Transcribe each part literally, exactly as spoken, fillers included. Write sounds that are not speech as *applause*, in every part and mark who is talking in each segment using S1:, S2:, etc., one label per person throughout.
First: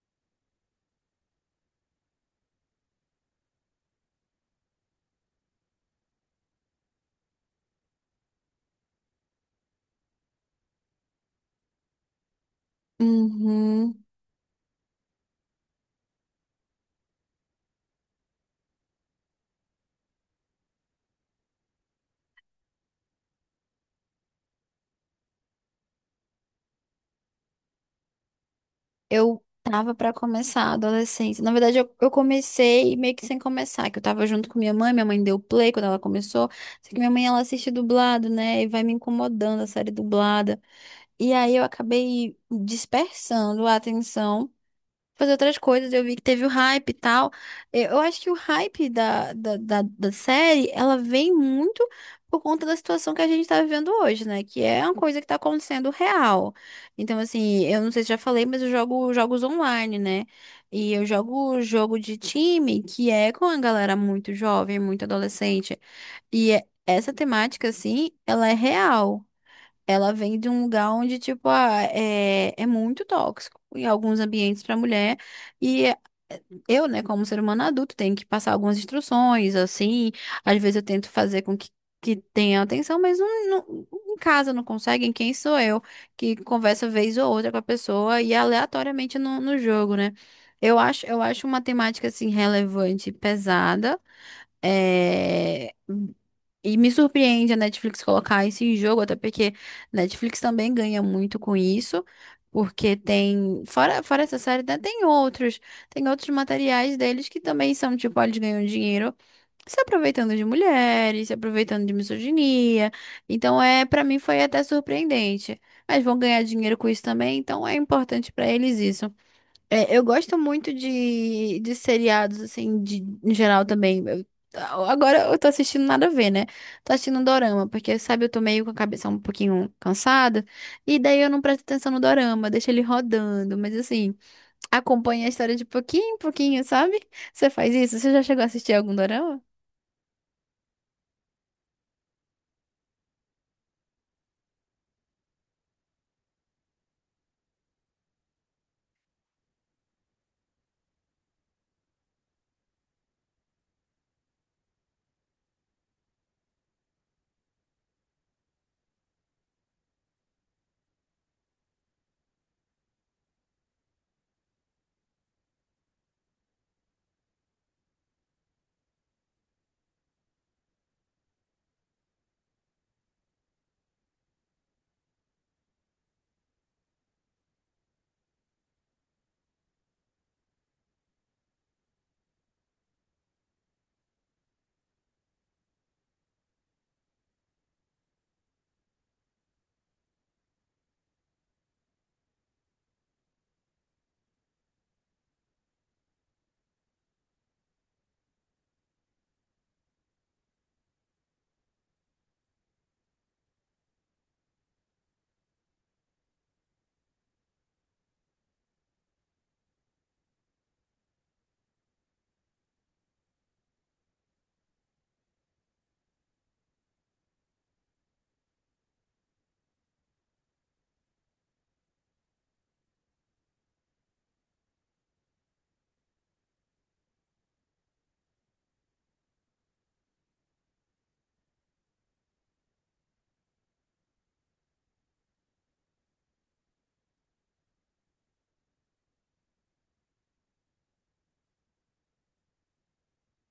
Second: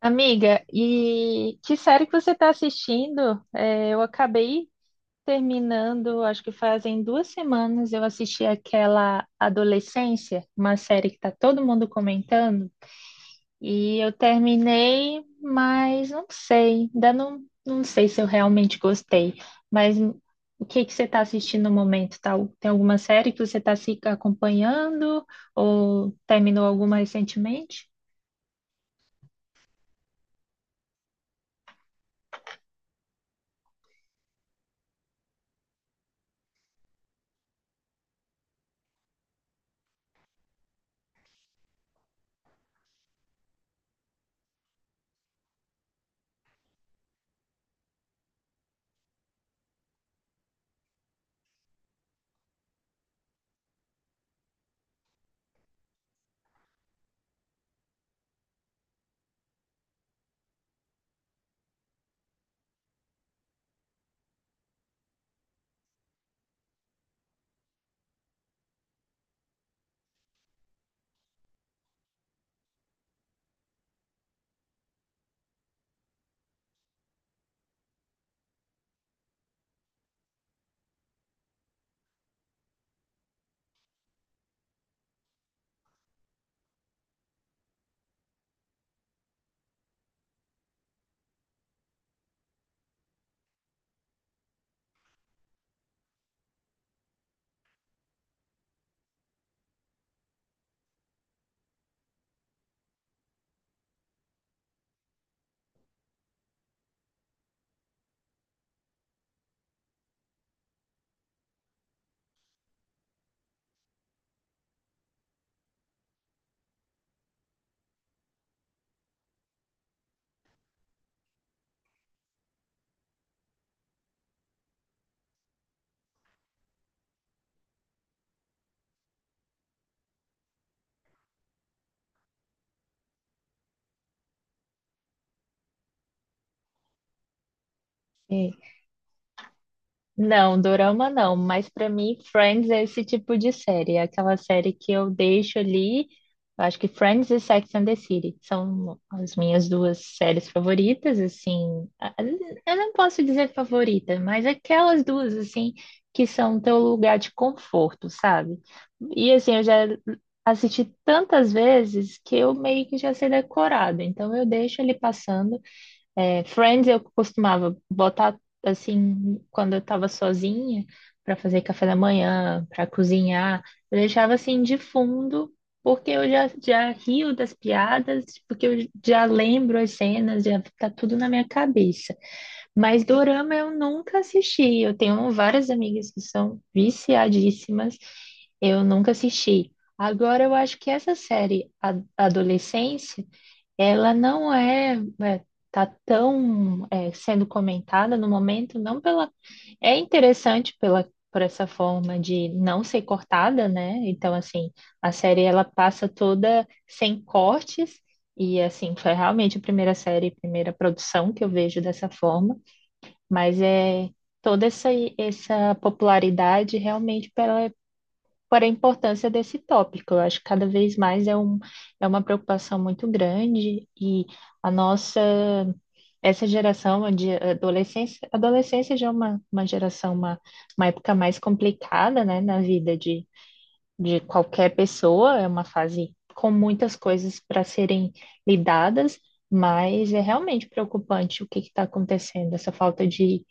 S1: Amiga, e que série que você está assistindo? É, eu acabei terminando, acho que fazem duas semanas, eu assisti aquela Adolescência, uma série que está todo mundo comentando, e
S2: Uhum.
S1: eu terminei, mas não sei, ainda não, não sei se eu realmente gostei. Mas o que que você está assistindo no momento? Tá, tem alguma série que você está se acompanhando ou terminou alguma recentemente?
S2: Eu tava pra começar a adolescência. Na verdade, eu, eu comecei meio que sem começar, que eu tava junto com minha mãe. Minha mãe deu play quando ela começou. Só que minha mãe, ela assiste dublado, né? E vai me incomodando a série dublada. E aí eu acabei dispersando a atenção. Fazer outras coisas. Eu vi que teve o hype e tal. Eu eu acho que o hype da, da, da, da série, ela vem muito por conta da situação que a gente tá vivendo hoje, né? Que é uma coisa que tá acontecendo real. Então, assim, eu não sei se já falei, mas eu jogo jogos online, né? E eu jogo jogo de time, que é com a galera muito jovem, muito adolescente. E é- essa temática, assim, ela é real. Ela vem de um lugar onde, tipo, ah, é, é muito tóxico em alguns ambientes para mulher. E eu, né, como ser humano adulto, tenho que passar algumas instruções, assim. Às vezes eu tento fazer com que, que tenha atenção, mas não, não- em casa não conseguem. Quem sou eu que conversa vez ou outra com a pessoa e aleatoriamente no, no jogo, né? Eu acho, eu acho uma temática, assim, relevante e pesada. É, E me surpreende a Netflix colocar isso em jogo, até porque Netflix também ganha muito com isso, porque tem, fora, fora essa série, né, tem outros, tem outros materiais deles que também são, tipo, ó, eles ganham dinheiro se aproveitando de mulheres, se aproveitando de misoginia. Então, é, para mim foi até surpreendente. Mas vão ganhar dinheiro com isso também, então é importante para eles isso. É, eu gosto muito de, de seriados, assim, de, em geral também. Eu- agora eu tô assistindo nada a ver, né? Tô assistindo um dorama, porque, sabe, eu tô meio com a cabeça um pouquinho cansada, e daí eu não presto atenção no dorama, deixo ele rodando, mas assim, acompanha a história de pouquinho em pouquinho, sabe? Você faz isso? Você já chegou a
S1: É.
S2: assistir algum dorama?
S1: Não, dorama não, mas pra mim Friends é esse tipo de série, é aquela série que eu deixo ali. Eu acho que Friends e Sex and the City são as minhas duas séries favoritas, assim. a- Eu não posso dizer favorita, mas aquelas duas assim que são teu lugar de conforto, sabe? E assim, eu já assisti tantas vezes que eu meio que já sei decorado, então eu deixo ele passando. É, Friends eu costumava botar assim quando eu estava sozinha para fazer café da manhã, para cozinhar, eu deixava assim de fundo porque eu já, já rio das piadas, porque eu já lembro as cenas, já tá tudo na minha cabeça. Mas dorama eu nunca assisti. Eu tenho várias amigas que são viciadíssimas, eu nunca assisti. Agora eu acho que essa série, a Adolescência ela não é, é, tá tão é, sendo comentada no momento, não pela. É interessante pela, por essa forma de não ser cortada, né? Então, assim, a série ela passa toda sem cortes, e assim, foi realmente a primeira série, primeira produção que eu vejo dessa forma, mas é toda essa, essa popularidade realmente pela por a importância desse tópico. Eu acho que cada vez mais é, um, é uma preocupação muito grande e a nossa, essa geração de adolescência, adolescência já é uma, uma geração, uma, uma época mais complicada, né, na vida de, de qualquer pessoa, é uma fase com muitas coisas para serem lidadas, mas é realmente preocupante o que está acontecendo, essa falta de,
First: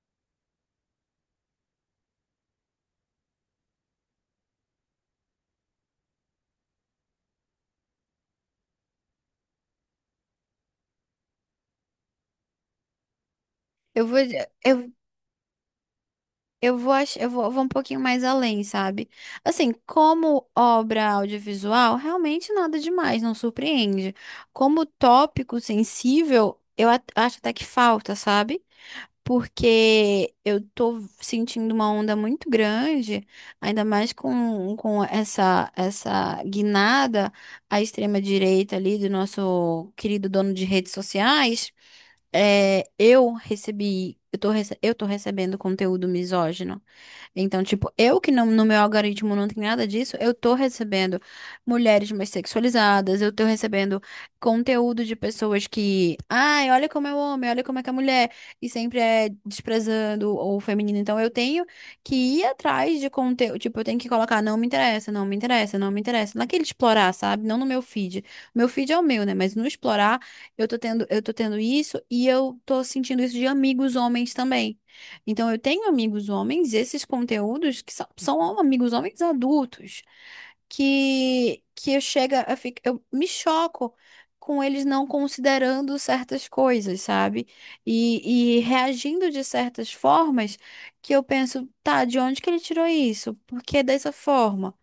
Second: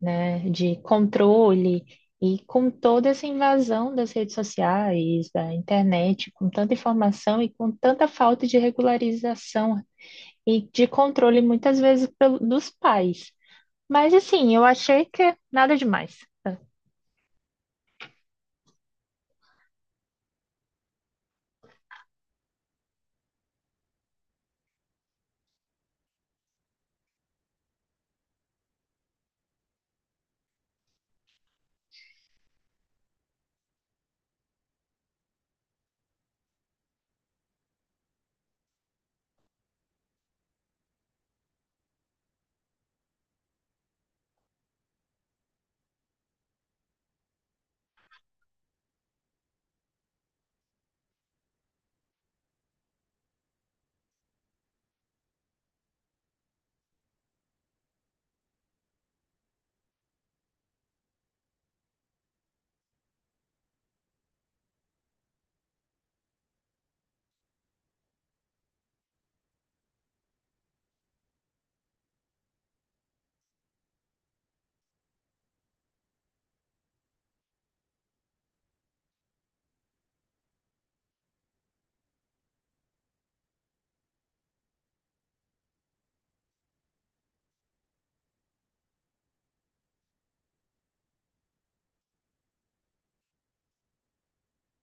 S1: né, de controle e com toda essa invasão das redes sociais, da internet, com tanta informação e com tanta falta de regularização e de controle, muitas vezes pelo- dos pais.
S2: Eu
S1: Mas
S2: vou,
S1: assim, eu
S2: eu,
S1: achei que é nada demais.
S2: Eu vou, ach- eu vou, eu vou um pouquinho mais além, sabe? Assim, como obra audiovisual, realmente nada demais, não surpreende. Como tópico sensível, eu at- acho até que falta, sabe? Porque eu tô sentindo uma onda muito grande, ainda mais com, com essa, essa guinada à extrema direita ali do nosso querido dono de redes sociais. É, eu recebi, eu tô, rece- eu tô recebendo conteúdo misógino. Então, tipo, eu que não, no meu algoritmo não tem nada disso, eu tô recebendo mulheres mais sexualizadas, eu tô recebendo conteúdo de pessoas que, ai, olha como é o homem, olha como é que é a mulher, e sempre é desprezando o feminino. Então, eu tenho que ir atrás de conteúdo, tipo, eu tenho que colocar, não me interessa, não me interessa, não me interessa, naquele explorar, sabe? Não no meu feed. Meu feed é o meu, né? Mas no explorar, eu tô tendo, eu tô tendo isso e eu tô sentindo isso de amigos homens também. Então, eu tenho amigos homens, esses conteúdos que são, são amigos homens adultos, que, que eu chega a ficar, eu me choco com eles não considerando certas coisas, sabe? E, e reagindo de certas formas que eu penso, tá, de onde que ele tirou isso? Por que dessa forma?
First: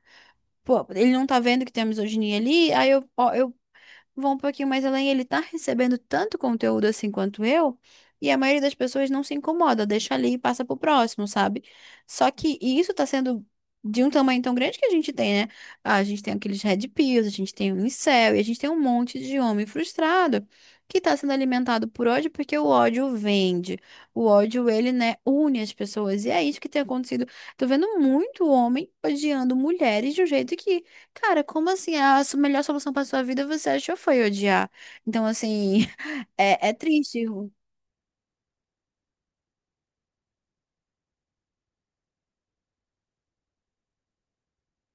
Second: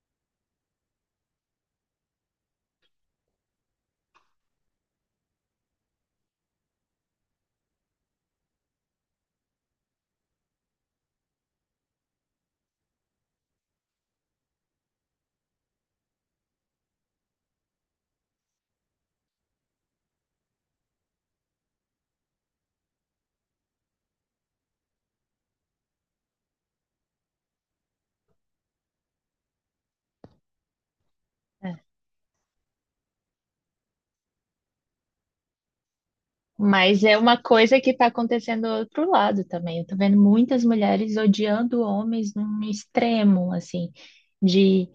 S2: Pô, ele não tá vendo que tem a misoginia ali, aí eu, vão um pouquinho mais além, ele tá recebendo tanto conteúdo assim quanto eu, e a maioria das pessoas não se incomoda, deixa ali e passa pro próximo, sabe? Só que e isso tá sendo de um tamanho tão grande que a gente tem, né? A gente tem aqueles red pills, a gente tem o incel, e a gente tem um monte de homem frustrado que tá sendo alimentado por ódio porque o ódio vende. O ódio, ele, né, une as pessoas. E é isso que tem acontecido. Tô vendo muito homem odiando mulheres de um jeito que cara, como
S1: Né?
S2: assim? A su- melhor solução pra sua vida você achou foi odiar. Então, assim, *laughs* é, é
S1: Mas é
S2: triste.
S1: uma coisa que está acontecendo do outro lado também. Eu estou vendo muitas mulheres odiando homens num extremo, assim, de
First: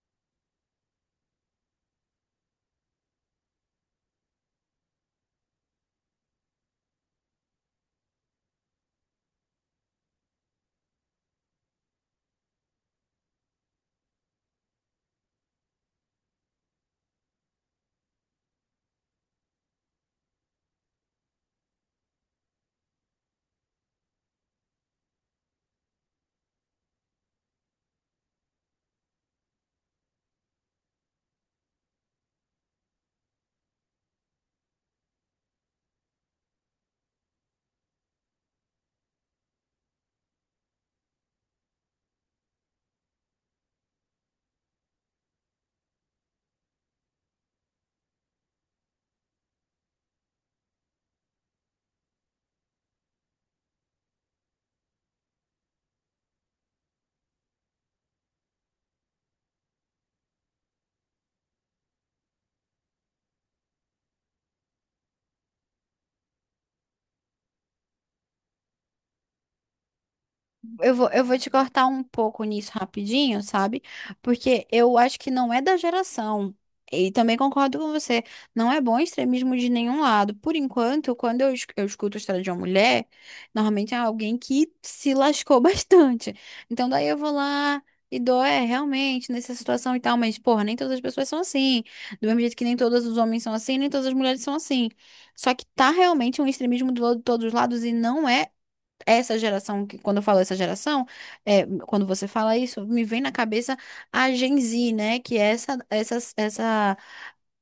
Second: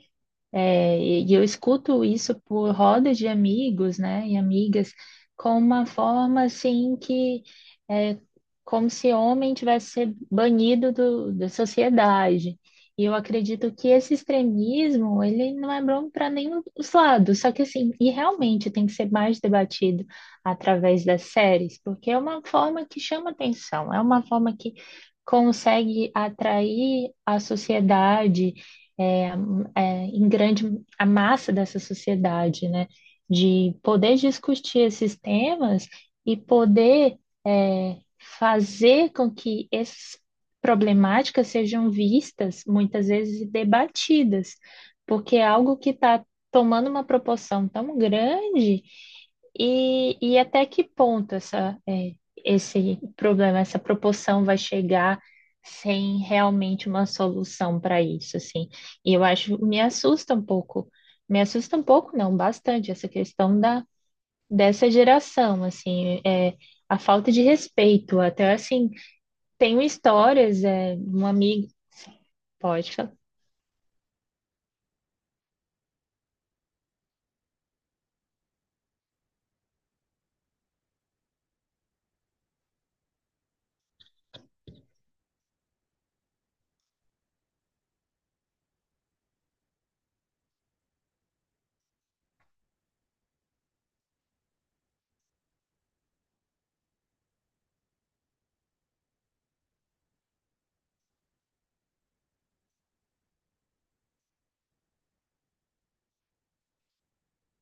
S1: É, e e eu escuto isso por rodas de amigos, né, e amigas, com uma forma assim que é como se homem tivesse ser banido do, da sociedade. E eu acredito que esse extremismo, ele não é bom para nenhum dos lados. Só que assim, e realmente tem que ser mais debatido através das séries, porque é uma forma que chama atenção, é uma forma que consegue atrair a sociedade é, é, em grande a massa dessa sociedade, né? De poder discutir esses temas e poder é, fazer com que essas problemáticas sejam vistas, muitas vezes, e debatidas, porque é algo que está tomando uma proporção tão grande e, e até que ponto essa, é, esse problema, essa proporção vai chegar sem realmente uma solução para isso, assim. E eu acho, me assusta um pouco, me assusta um pouco, não, bastante, essa questão da, dessa geração, assim, é, a falta de respeito, até assim, tenho histórias,
S2: Eu
S1: é,
S2: vou, eu
S1: um
S2: vou te
S1: amigo,
S2: cortar um pouco nisso
S1: pode falar.
S2: rapidinho, sabe? Porque eu acho que não é da geração. E também concordo com você. Não é bom extremismo de nenhum lado. Por enquanto, quando eu, es- eu escuto a história de uma mulher, normalmente é alguém que se lascou *laughs* bastante. Então, daí eu vou lá e dou, é, realmente, nessa situação e tal. Mas, porra, nem todas as pessoas são assim. Do mesmo jeito que nem todos os homens são assim, nem todas as mulheres são assim. Só que tá realmente um extremismo do, lado de todos os lados e não é. Essa geração, que- quando eu falo essa geração, é, quando você fala isso, me vem na cabeça a Gen Z, né? Que é essa, essa, essa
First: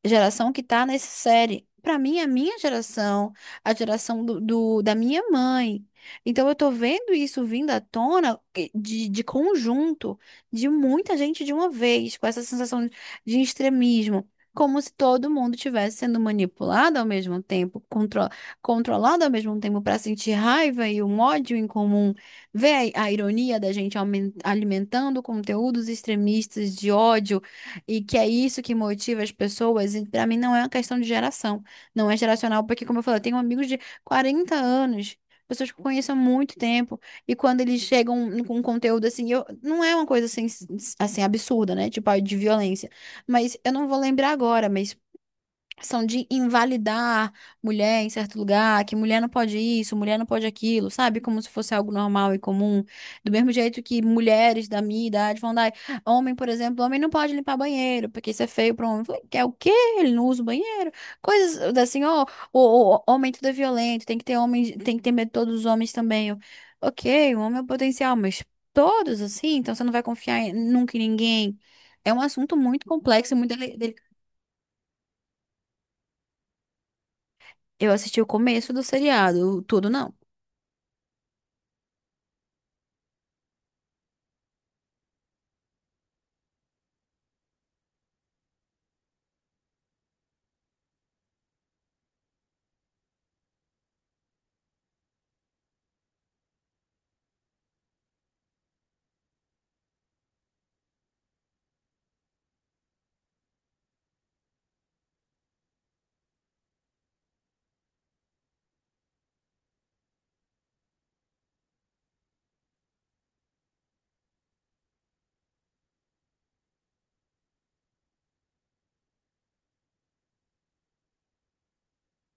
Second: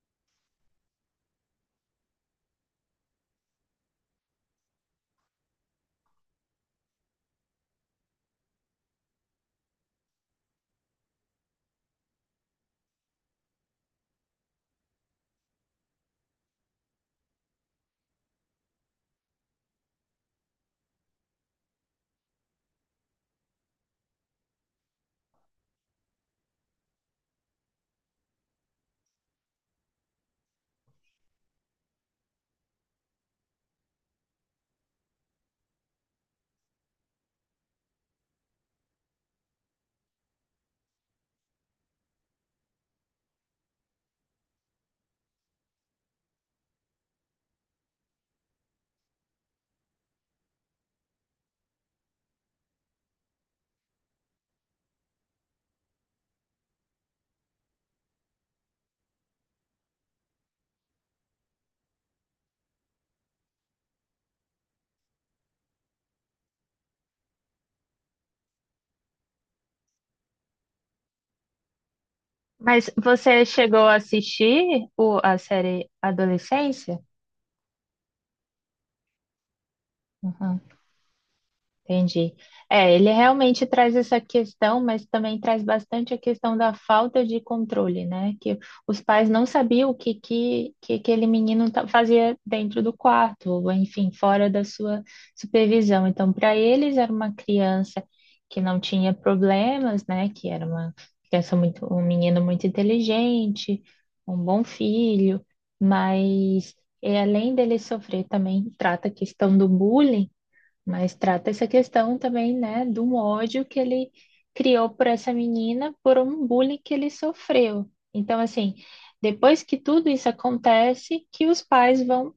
S2: geração que tá nessa série. Pra mim, é a minha geração, a geração do, do- da minha mãe. Então, eu tô vendo isso vindo à tona eh, de, de conjunto, de muita gente de uma vez, com essa sensação de de extremismo. Como se todo mundo estivesse sendo manipulado ao mesmo tempo, contro controlado ao mesmo tempo para sentir raiva e um ódio em comum. Vê a, a ironia da gente aumen- alimentando conteúdos extremistas de ódio e que é isso que motiva as pessoas. E para mim não é uma questão de geração. Não é geracional, porque, como eu falei, eu tenho amigos de quarenta anos. Pessoas que eu conheço há muito tempo, e quando eles chegam com um conteúdo assim, eu, não é uma coisa assim, assim absurda, né? Tipo, ah, de violência. Mas eu não vou lembrar agora, mas são de invalidar mulher em certo lugar, que mulher não pode isso, mulher não pode aquilo, sabe? Como se fosse algo normal e comum. Do mesmo jeito que mulheres da minha idade vão dar, homem, por exemplo, homem não pode limpar banheiro, porque isso é feio para homem. Eu falei, quer o quê? Ele não usa o banheiro. Coisas assim, ó, o, o- homem tudo é violento, tem que ter homem, tem que ter medo de todos os homens também. Eu, ok, o homem é o potencial, mas todos assim, então você não vai confiar em- nunca em ninguém. É um assunto muito
S1: Mas
S2: complexo e
S1: você
S2: muito
S1: chegou
S2: dele-.
S1: a assistir o, a série Adolescência?
S2: Eu assisti o começo do seriado, tudo não.
S1: Uhum. Entendi. É, ele realmente traz essa questão, mas também traz bastante a questão da falta de controle, né? Que os pais não sabiam o que, que, que aquele menino ta- fazia dentro do quarto, ou enfim, fora da sua supervisão. Então, para eles, era uma criança que não tinha problemas, né? Que era uma criança muito, um menino muito inteligente, um bom filho, mas e além dele sofrer, também trata a questão do bullying, mas trata essa questão também, né, do ódio que ele criou por essa menina por um bullying que ele sofreu. Então, assim, depois que tudo isso acontece, que os pais vão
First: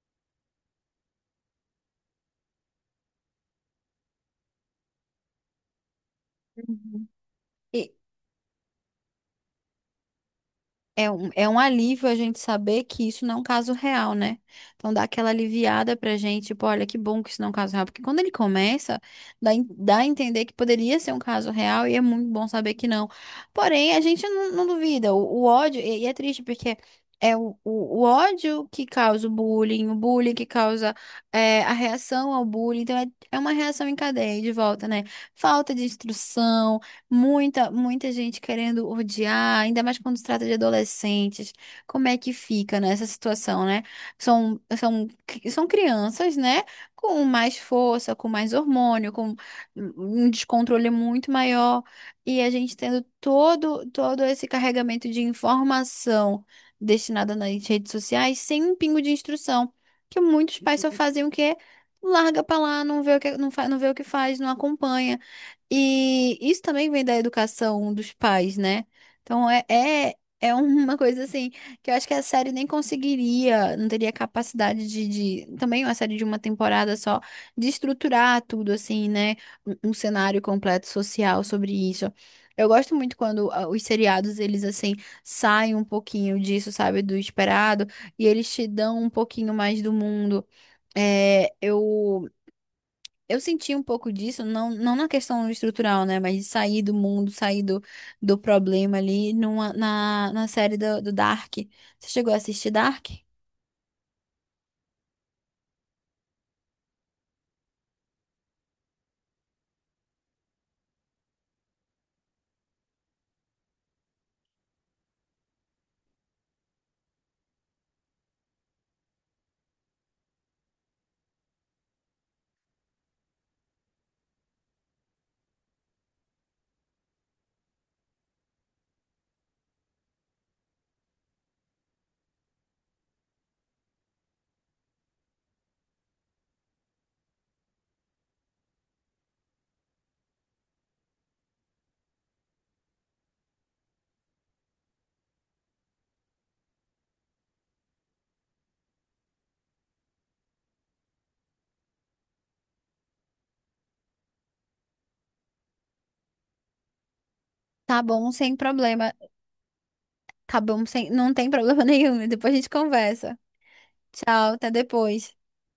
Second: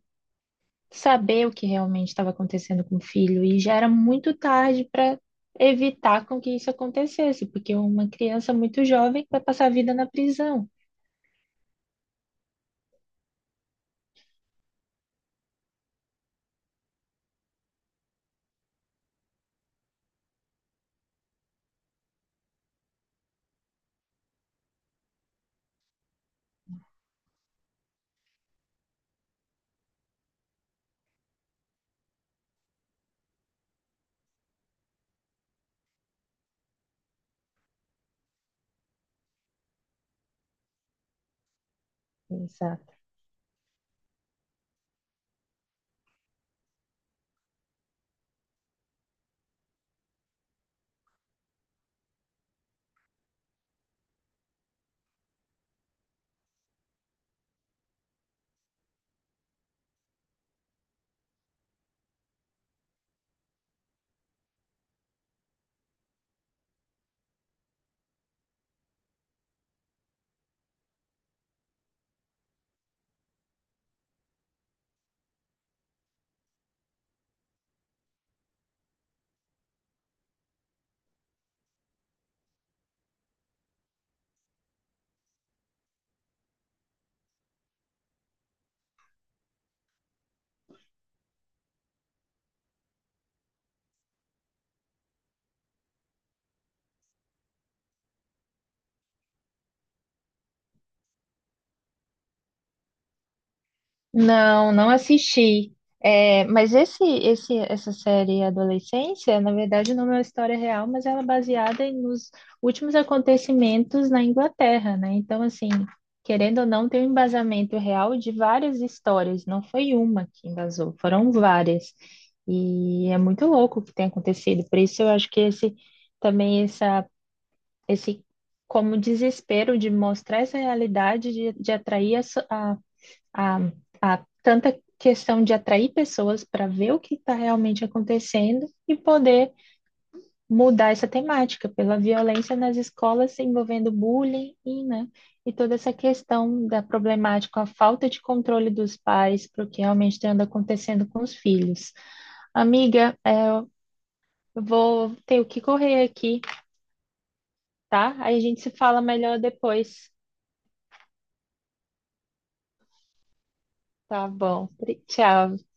S1: saber o que realmente estava acontecendo com o filho e já era muito tarde para evitar com que isso
S2: Uhum.
S1: acontecesse, porque
S2: E
S1: uma criança muito jovem vai passar a vida na prisão.
S2: é um, é um alívio a gente saber que isso não é um caso real, né? Então dá aquela aliviada pra gente, tipo, olha que bom que isso não é um caso real. Porque quando ele começa, dá, en- dá a entender que poderia ser um caso real e é muito bom saber que não. Porém, a gente não, não duvida. O, o ódio, e, e é triste porque. É o, o, o ódio que causa o bullying, o bullying que causa é, a reação ao bullying. Então, é, é uma reação em cadeia de volta, né? Falta de instrução. Muita, muita gente querendo odiar, ainda mais quando se trata de adolescentes. Como é que fica
S1: Exato.
S2: nessa situação, né? São, são, são crianças, né? Com mais força, com mais hormônio, com um descontrole muito maior. E a gente tendo todo, todo esse carregamento de informação destinada nas redes sociais sem um pingo de instrução. Que muitos pais só fazem o quê? Larga pra lá, não vê o que, não fa, não vê o que faz, não acompanha. E isso também vem da educação dos pais, né? Então é, é, é uma coisa assim que eu acho que a série nem conseguiria, não teria capacidade de, de- também uma série de uma temporada só, de estruturar tudo assim, né? Um, um cenário completo social sobre isso. Eu gosto muito quando ah, os seriados, eles assim, saem um pouquinho disso, sabe, do esperado, e eles te dão um pouquinho mais do mundo. É, eu eu senti um pouco disso, não, não na questão estrutural, né? Mas de sair do mundo, sair do, do problema ali numa, na, na série do, do Dark. Você chegou a assistir Dark?
S1: Não, não assisti. É, mas esse, esse, essa série Adolescência, na verdade, não é uma história real, mas ela é baseada em- nos últimos acontecimentos na Inglaterra, né? Então, assim, querendo ou não, tem um embasamento real de várias histórias. Não foi uma que embasou, foram várias. E é muito louco o que tem acontecido. Por isso, eu acho que esse também essa, esse como desespero de mostrar essa realidade, de, de atrair a, a, a tanta questão de atrair pessoas para ver o que está realmente acontecendo e poder mudar essa temática pela violência nas escolas envolvendo bullying e, né, e toda essa questão da problemática, a falta de controle dos pais para o que realmente anda acontecendo com os filhos. Amiga, é, eu vou ter que correr aqui,
S2: Tá
S1: tá?
S2: bom,
S1: Aí a
S2: sem
S1: gente se fala
S2: problema.
S1: melhor depois.
S2: Tá bom, sem, não tem problema *laughs* nenhum. Depois a gente conversa.
S1: Tá
S2: Tchau,
S1: bom.
S2: até depois.
S1: Tchau.